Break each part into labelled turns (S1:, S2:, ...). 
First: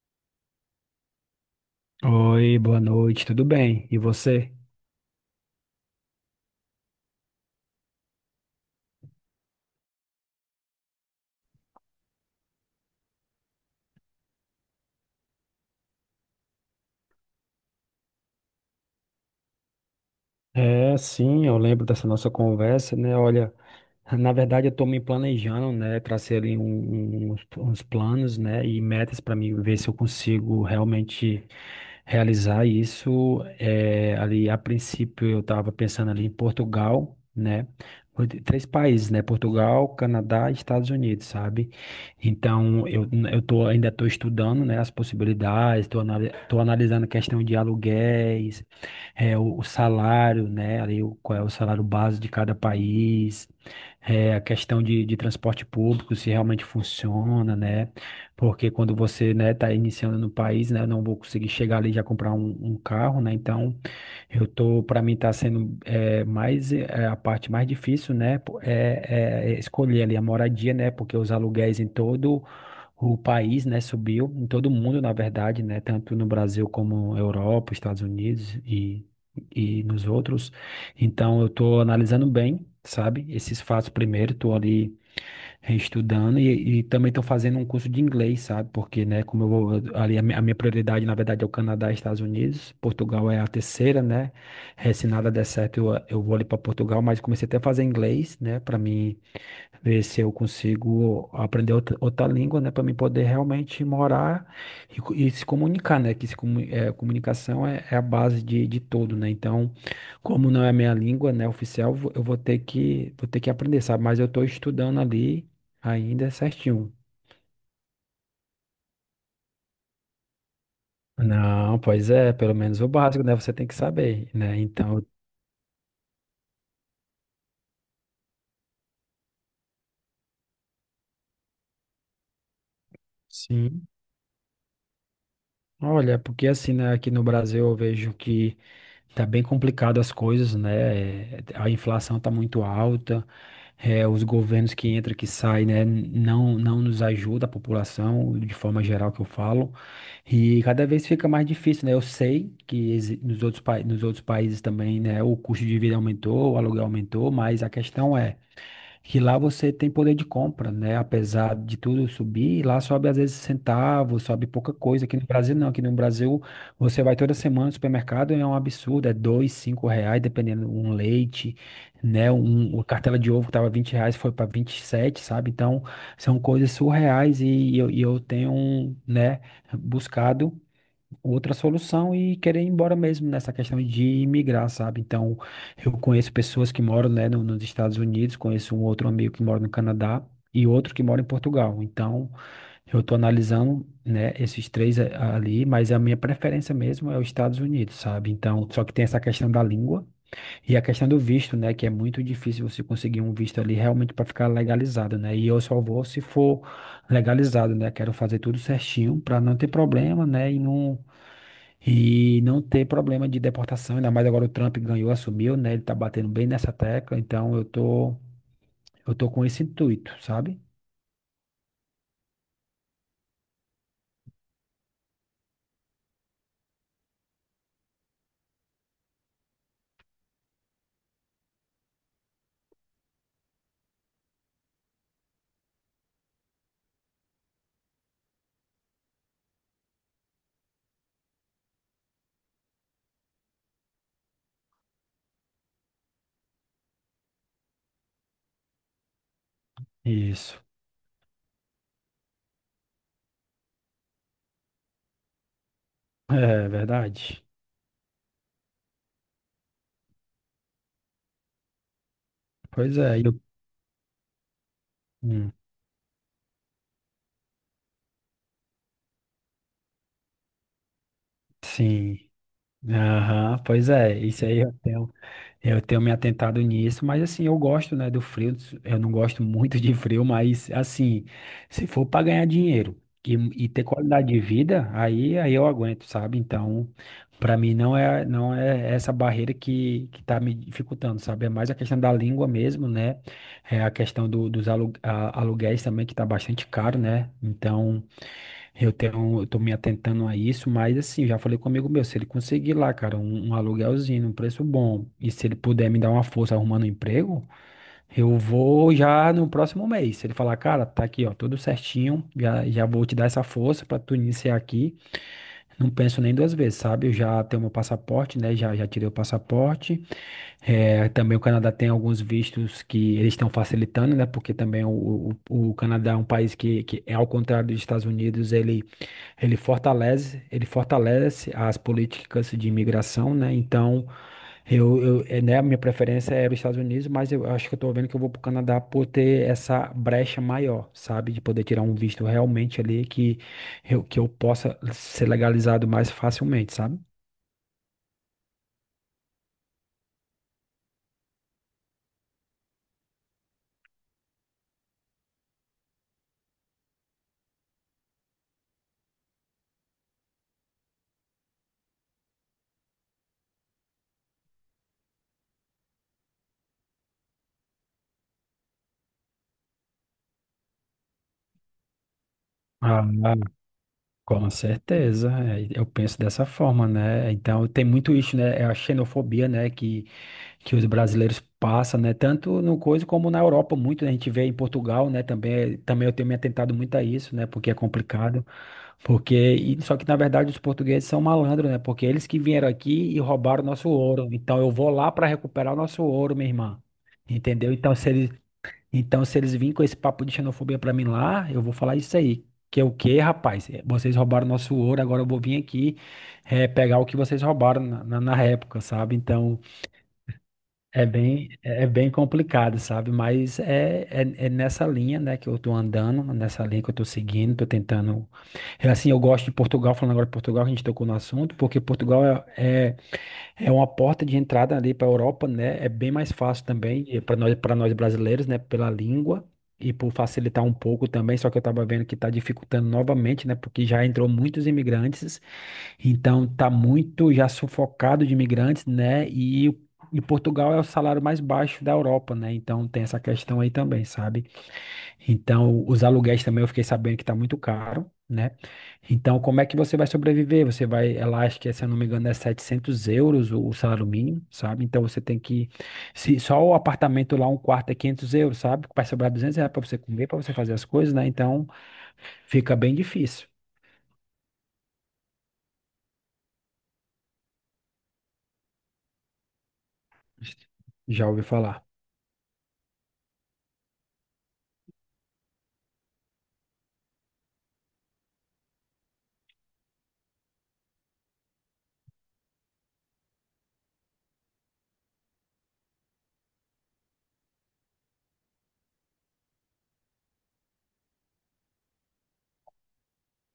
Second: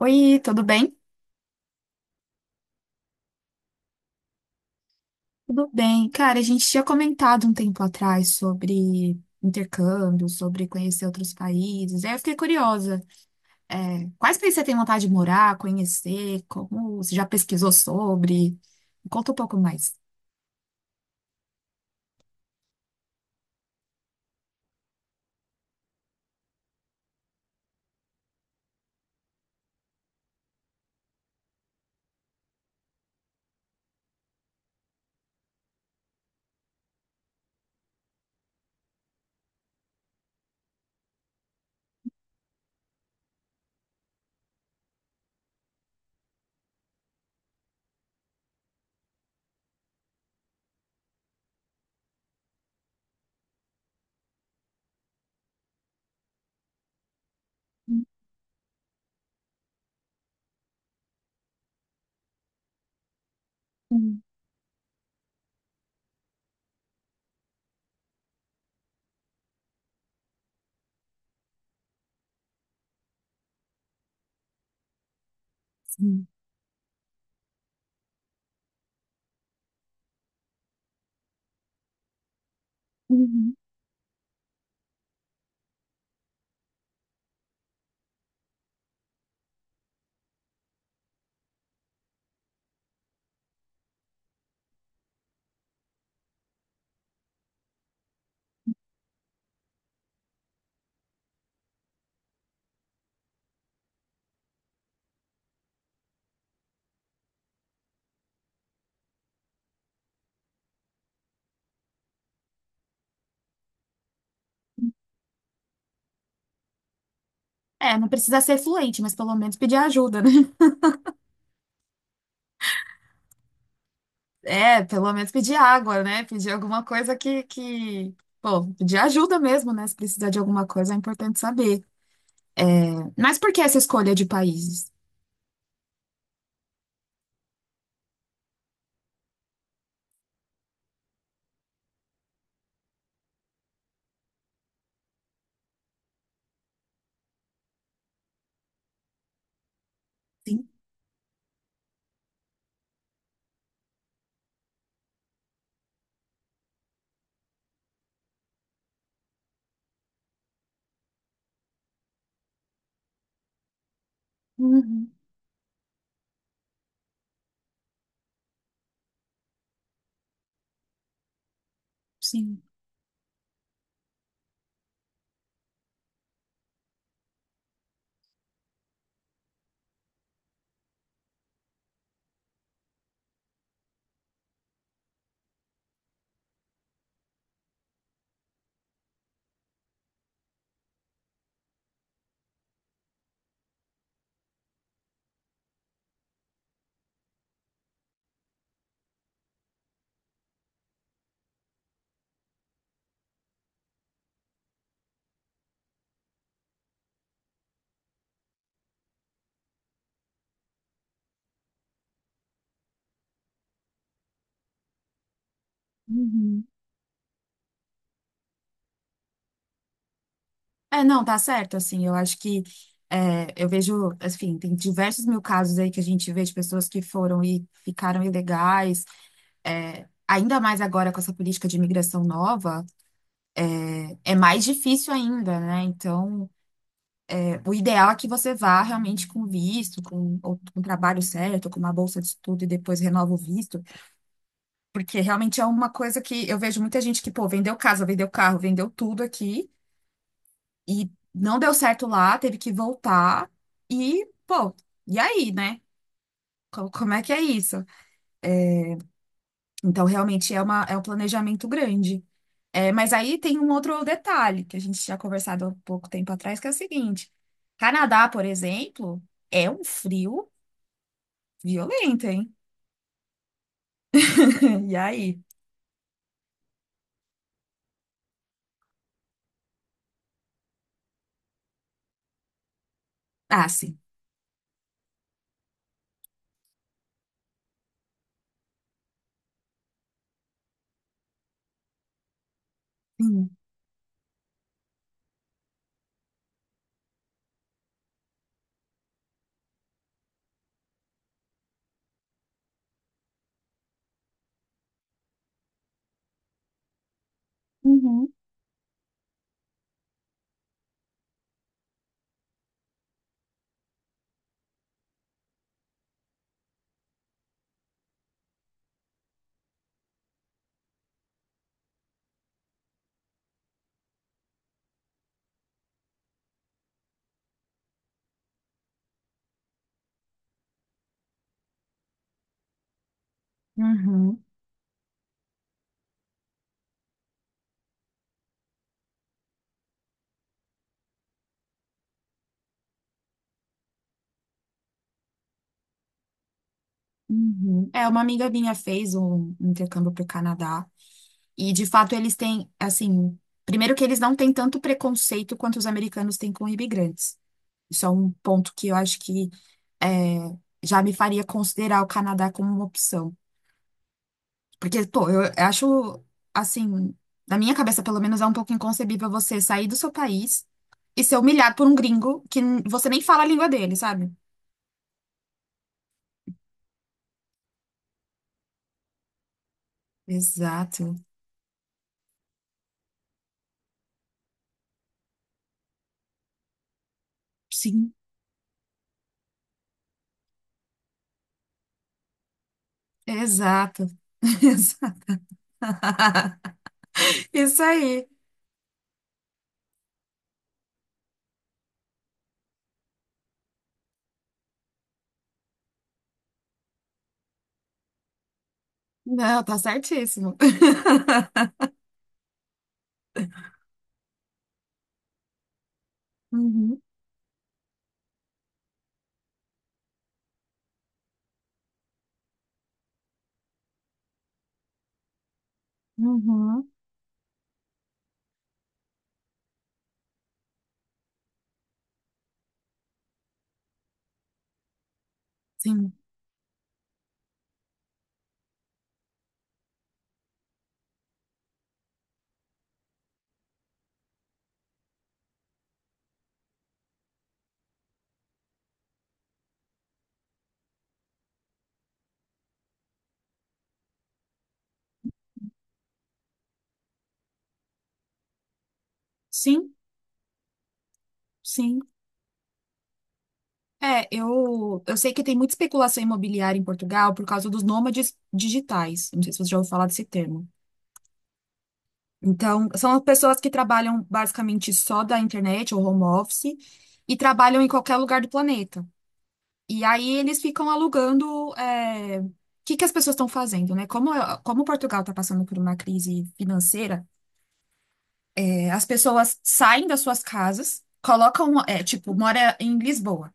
S1: Oi, tudo bem?
S2: Oi, boa noite, tudo bem? E você?
S1: Tudo bem. Cara, a gente tinha comentado um tempo atrás sobre intercâmbio, sobre conhecer outros países. Aí eu fiquei curiosa. É, quais países você tem vontade de morar, conhecer? Como você já pesquisou sobre? Me conta um pouco mais.
S2: Sim, eu lembro dessa nossa conversa, né? Olha. Na verdade, eu estou me planejando, né? Tracei ali uns planos, né? E metas para mim ver se eu consigo realmente realizar isso. Ali, a princípio, eu estava pensando ali em Portugal, né? Foi três países, né? Portugal, Canadá e Estados Unidos, sabe? Então, eu tô, ainda estou estudando, né? As possibilidades, estou anali tô analisando a questão de aluguéis, o salário, né? Ali, qual é o salário base de cada país. A questão de transporte público, se realmente funciona, né?
S1: Hum,
S2: Porque quando você, né, tá iniciando no país, né, eu não vou conseguir chegar ali e já comprar um carro, né? Então,
S1: hum,
S2: para mim tá sendo mais, a parte mais difícil, né? É escolher ali a moradia, né? Porque os aluguéis em todo o país, né, subiu, em todo mundo, na verdade, né? Tanto
S1: sim.
S2: no Brasil como Europa, Estados Unidos e nos outros. Então, eu estou analisando bem, sabe,
S1: Uhum.
S2: esses fatos primeiro, estou ali reestudando e também estou fazendo um curso de inglês, sabe, porque, né, como eu vou, ali a minha prioridade, na verdade, é o Canadá e Estados Unidos. Portugal é a terceira, né? Se nada der certo, eu vou ali para Portugal, mas comecei até a fazer inglês, né, para mim ver se eu consigo aprender outra língua, né, para mim poder realmente morar e se comunicar, né, que se, comu- é, comunicação é a base de tudo, né. Então, como não é a minha língua, né, oficial, eu vou ter que aprender, sabe, mas eu estou estudando ali ainda certinho.
S1: É, não precisa ser fluente, mas pelo menos pedir ajuda, né?
S2: Não, pois é, pelo menos o básico, né, você tem que saber, né,
S1: É,
S2: então.
S1: pelo menos pedir água, né? Pedir alguma coisa que... Pô, pedir ajuda mesmo, né? Se precisar de alguma coisa, é importante saber. Mas por que essa
S2: Sim.
S1: escolha de países?
S2: Olha, porque assim, né, aqui no Brasil eu vejo que tá bem complicado as coisas, né? A inflação tá muito alta. Os governos que entram, que saem, né, não nos ajuda a população, de forma geral que eu falo, e
S1: Sim,
S2: cada vez fica mais difícil, né? Eu sei que nos outros países também, né, o custo de vida aumentou, o aluguel aumentou, mas a questão é que lá você tem poder de compra, né? Apesar de tudo subir, lá sobe às vezes centavos, sobe pouca coisa.
S1: uhum,
S2: Aqui no Brasil não, aqui no Brasil você vai toda semana no supermercado e é um absurdo, é dois, cinco reais, dependendo um leite, né?
S1: sim.
S2: Uma cartela de ovo que tava R$ 20 foi para 27, sabe? Então são coisas surreais, e eu tenho, né, buscado outra solução e querer ir embora mesmo nessa questão de imigrar, sabe? Então, eu conheço pessoas que moram, né, nos Estados Unidos, conheço um outro amigo que mora no Canadá e outro que mora em Portugal. Então, eu estou analisando, né, esses três ali, mas a minha preferência mesmo é os Estados Unidos, sabe? Então, só que tem essa questão da língua e a questão do visto, né, que é muito difícil você conseguir um visto ali realmente para ficar legalizado, né? E eu só vou se for legalizado, né? Quero fazer tudo certinho para não ter problema, né? E não ter problema de deportação, ainda mais agora o Trump ganhou, assumiu, né? Ele tá batendo bem
S1: Uhum.
S2: nessa tecla, então eu tô com esse intuito, sabe?
S1: É, não, tá certo, assim, eu acho que é, eu vejo, assim, tem diversos mil casos aí que a gente vê de pessoas que foram e ficaram ilegais, é, ainda mais agora com essa política de imigração nova, é mais difícil ainda, né? Então, é, o ideal é que você vá realmente com visto, com, ou, com um trabalho certo, com uma bolsa de estudo e depois renova o visto, porque realmente é uma coisa que eu vejo muita gente que, pô, vendeu casa, vendeu carro, vendeu tudo aqui.
S2: Isso.
S1: E não deu certo lá, teve que voltar. E, pô, e aí, né?
S2: É
S1: Como é que é
S2: verdade.
S1: isso? Então, realmente é uma, é um planejamento grande. É,
S2: Pois
S1: mas
S2: é,
S1: aí
S2: eu,
S1: tem um outro detalhe que a gente tinha
S2: hum,
S1: conversado há pouco tempo atrás, que é o seguinte: Canadá, por exemplo, é um frio
S2: sim.
S1: violento, hein?
S2: Aham, pois é, isso aí eu
S1: E
S2: tenho,
S1: aí?
S2: eu tenho me atentado nisso, mas assim, eu gosto, né, do frio, eu não gosto muito de frio, mas assim, se for para ganhar dinheiro e,
S1: Ah,
S2: e ter
S1: sim.
S2: qualidade de vida, aí eu aguento, sabe? Então, para mim não é essa barreira que tá me dificultando, sabe? É mais a questão da língua mesmo, né?
S1: Sim.
S2: É a questão aluguéis também, que tá bastante caro, né? Então, eu tô me atentando a isso, mas assim, já falei com um amigo meu, se ele conseguir lá, cara, um aluguelzinho, um preço bom, e se ele puder me dar uma força arrumando um emprego,
S1: Uhum,
S2: eu vou já no próximo mês. Se ele falar, cara, tá aqui, ó, tudo certinho, já vou te dar essa força pra tu iniciar aqui. Não penso nem duas vezes, sabe? Eu já tenho meu passaporte, né? Já tirei o passaporte. É, também o Canadá tem alguns vistos que eles estão facilitando, né? Porque também o Canadá é um país que é ao contrário dos Estados Unidos. Ele fortalece as políticas de imigração, né? Então,
S1: uhum,
S2: né, a minha preferência era os Estados Unidos, mas eu acho que eu tô vendo que eu vou para o Canadá por ter essa brecha maior, sabe? De poder tirar um visto realmente ali que eu possa ser legalizado mais facilmente, sabe?
S1: uhum. É, uma amiga minha fez um intercâmbio para o Canadá. E de fato eles têm, assim, primeiro que eles não têm tanto preconceito quanto os americanos têm com imigrantes. Isso é um ponto que eu acho que é, já me faria considerar o Canadá como uma opção. Porque, pô, eu acho, assim, na minha cabeça pelo menos é um pouco inconcebível você sair do seu país e ser humilhado por um gringo que
S2: Ah,
S1: você nem fala a língua dele, sabe?
S2: com certeza, é, eu penso dessa forma, né? Então tem muito isso, né? É a xenofobia, né? Que os
S1: Exato.
S2: brasileiros passam, né? Tanto no coisa como na Europa, muito, né? A gente vê em Portugal, né? Também eu tenho me atentado muito a isso, né? Porque é
S1: Sim.
S2: complicado. Só que na verdade os portugueses são malandros, né? Porque eles que vieram aqui e roubaram nosso
S1: Exato.
S2: ouro. Então eu vou lá para recuperar o nosso ouro, minha irmã. Entendeu?
S1: Isso
S2: Então, se
S1: aí.
S2: eles então, se eles virem com esse papo de xenofobia pra mim lá, eu vou falar isso aí. Que é o quê, rapaz? Vocês roubaram nosso ouro, agora eu vou vir aqui pegar o que vocês roubaram na época, sabe? Então,
S1: Não, tá certíssimo.
S2: é bem, é é bem complicado, sabe? Mas é nessa linha, né, que eu tô andando, nessa linha que eu
S1: Uhum.
S2: tô seguindo, tô tentando. Assim, eu gosto de Portugal, falando agora de Portugal, que a gente tocou no assunto, porque Portugal é uma porta de entrada ali para a Europa, né? É bem mais fácil
S1: Uhum.
S2: também para nós brasileiros, né? Pela língua e por facilitar um pouco também. Só que eu estava vendo que está dificultando novamente, né? Porque já entrou muitos imigrantes,
S1: Sim,
S2: então tá muito já sufocado de imigrantes, né? E Portugal é o salário mais baixo da Europa, né? Então tem essa questão aí também, sabe? Então, os aluguéis também eu fiquei sabendo que está muito caro, né? Então, como é que você vai sobreviver? Ela acha que, se eu não me engano, é 700 euros o salário mínimo, sabe? Então, se só o apartamento lá, um quarto é 500 euros, sabe? Vai sobrar 200 reais para
S1: sim,
S2: você comer, para você fazer as coisas, né? Então,
S1: sim.
S2: fica bem difícil.
S1: É, eu sei que tem muita especulação imobiliária em Portugal por causa dos nômades digitais. Não sei se você já ouviu falar desse termo.
S2: Já ouvi falar.
S1: Então, são as pessoas que trabalham basicamente só da internet ou home office e trabalham em qualquer lugar do planeta. E aí eles ficam alugando. O que que as pessoas estão fazendo, né? Como Portugal está passando por uma crise financeira, é, as pessoas saem das suas casas, colocam, é, tipo, mora em Lisboa.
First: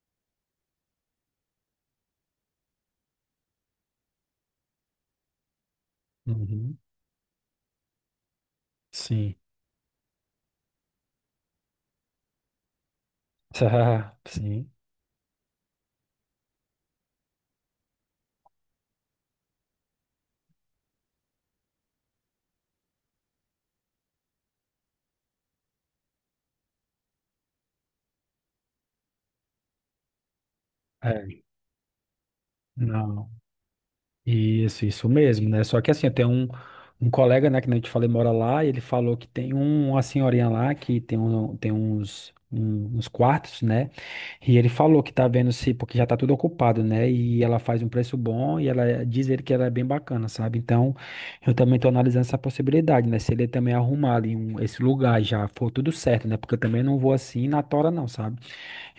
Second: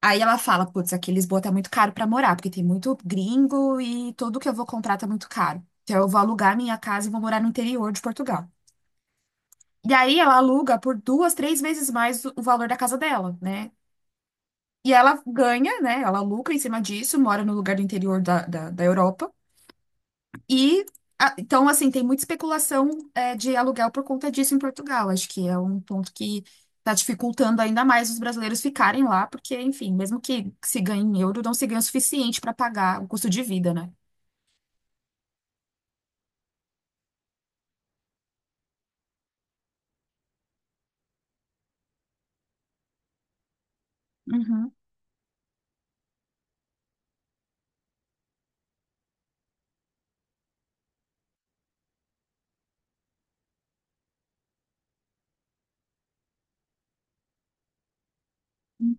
S1: Aí ela fala, putz, aqui em Lisboa tá muito caro pra morar, porque tem muito gringo e tudo que eu vou comprar tá muito caro. Então eu vou alugar minha
S2: Uhum.
S1: casa e vou morar no interior de Portugal.
S2: Sim.
S1: E aí ela aluga por duas, três vezes mais o valor da casa dela, né?
S2: Sim.
S1: E ela ganha, né? Ela lucra em cima disso, mora no lugar do interior da Europa. E, ah, então, assim, tem muita especulação, é, de aluguel por conta disso em Portugal. Acho que é um ponto que está dificultando ainda mais os brasileiros ficarem lá, porque, enfim, mesmo que se ganhe em euro,
S2: É.
S1: não se ganha o suficiente para pagar o custo
S2: Não.
S1: de vida, né?
S2: Isso mesmo, né? Só que assim, tem um colega, né, que nem eu te falei, mora lá, e ele falou que tem uma senhorinha lá que tem uns quartos, né? E ele
S1: Uhum,
S2: falou que tá vendo se, porque já tá tudo ocupado, né? E ela faz um preço bom e ela diz ele que ela é bem bacana, sabe? Então, eu também tô analisando essa possibilidade, né? Se ele também arrumar ali esse lugar já for tudo certo, né? Porque eu também não vou assim na tora, não, sabe?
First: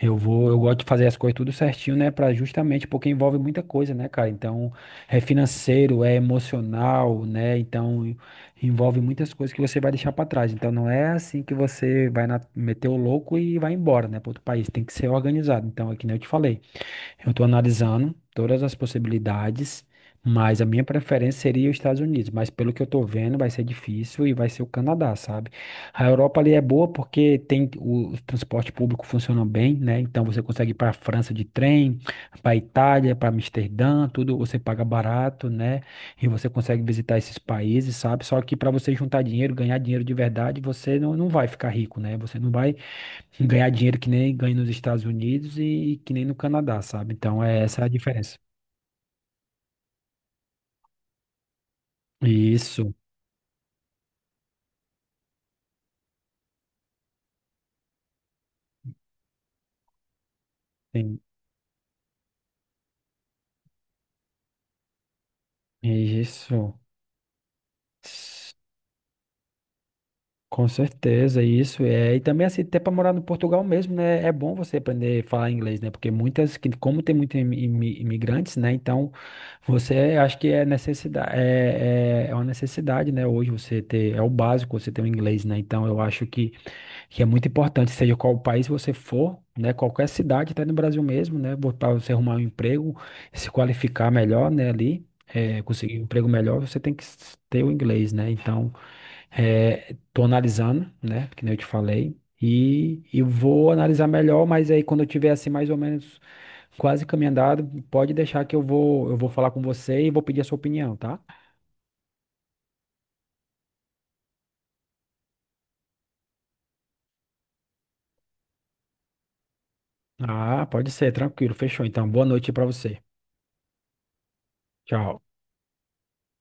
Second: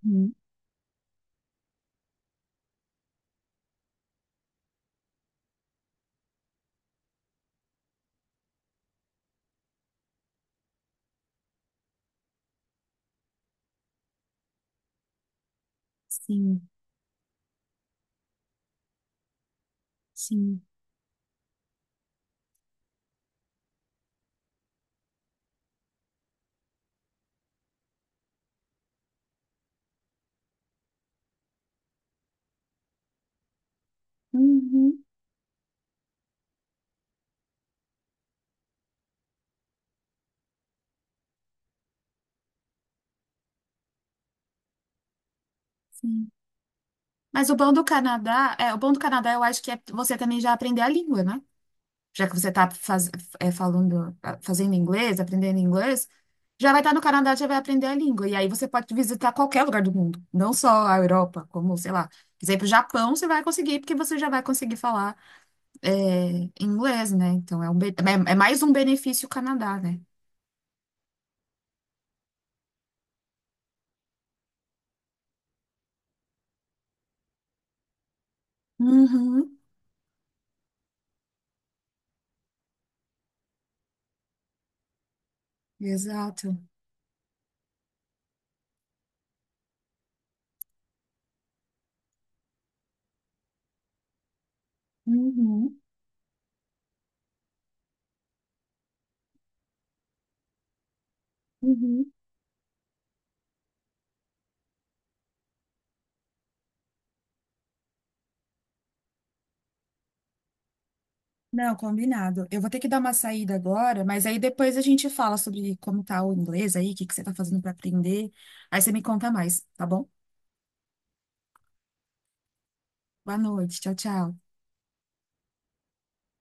S2: Eu gosto de fazer as coisas tudo certinho, né? Para, justamente porque envolve muita coisa, né, cara? Então, é financeiro, é emocional, né? Então, envolve muitas coisas que você vai deixar para trás. Então, não é assim que você vai meter o louco e vai embora, né, para outro país. Tem que ser organizado. Então, é que nem eu te falei.
S1: sim,
S2: Eu estou analisando todas as possibilidades,
S1: sim,
S2: mas a minha preferência seria os Estados Unidos. Mas pelo que eu estou vendo, vai ser difícil e vai ser o Canadá, sabe? A Europa ali é boa porque tem o transporte público funciona bem, né? Então você consegue ir para a França de trem, para a Itália, para Amsterdã, tudo você paga
S1: uhum,
S2: barato, né? E você consegue visitar esses países, sabe? Só que para você juntar dinheiro, ganhar dinheiro de verdade, você não vai ficar rico, né? Você não vai ganhar dinheiro que nem ganha nos Estados Unidos e que nem
S1: sim.
S2: no Canadá, sabe? Então,
S1: Mas o
S2: é
S1: bom do
S2: essa a diferença.
S1: Canadá, é, o bom do Canadá eu acho que é você também já aprender a língua, né? Já que você está
S2: Isso,
S1: faz, é, falando, fazendo inglês, aprendendo inglês, já vai estar no Canadá, já vai aprender a língua. E aí você pode visitar qualquer lugar do mundo, não só a
S2: tem-
S1: Europa, como, sei lá, quiser ir para o Japão, você vai conseguir, porque você já vai conseguir falar é,
S2: isso,
S1: inglês, né? Então é, é
S2: s-
S1: mais um benefício Canadá, né?
S2: com certeza, isso é. E também, assim, até para morar no Portugal mesmo, né? É bom você aprender a falar inglês, né? Porque como tem muitos imigrantes, né? Então,
S1: Uhum,
S2: você acho que é necessidade, é uma necessidade, né? Hoje você ter, é o básico você ter o inglês, né? Então, eu acho que.
S1: exato.
S2: que é muito importante, seja qual país você for, né, qualquer cidade, até no Brasil mesmo, né, para você arrumar um emprego, se qualificar melhor, né, ali,
S1: Uhum,
S2: conseguir um emprego melhor, você tem que ter o inglês, né, então. Tô analisando, né, que nem eu te
S1: uhum.
S2: falei, e vou analisar melhor, mas aí quando eu tiver, assim, mais ou menos quase caminho andado, pode deixar que eu vou falar com você e vou pedir a sua opinião, tá?
S1: Não, combinado. Eu vou ter que dar uma saída agora, mas aí depois a gente fala sobre como tá o inglês aí, o que que você tá fazendo para aprender. Aí você me conta mais, tá bom?
S2: Ah, pode ser, tranquilo, fechou, então, boa noite para você,
S1: Boa noite. Tchau, tchau.
S2: tchau.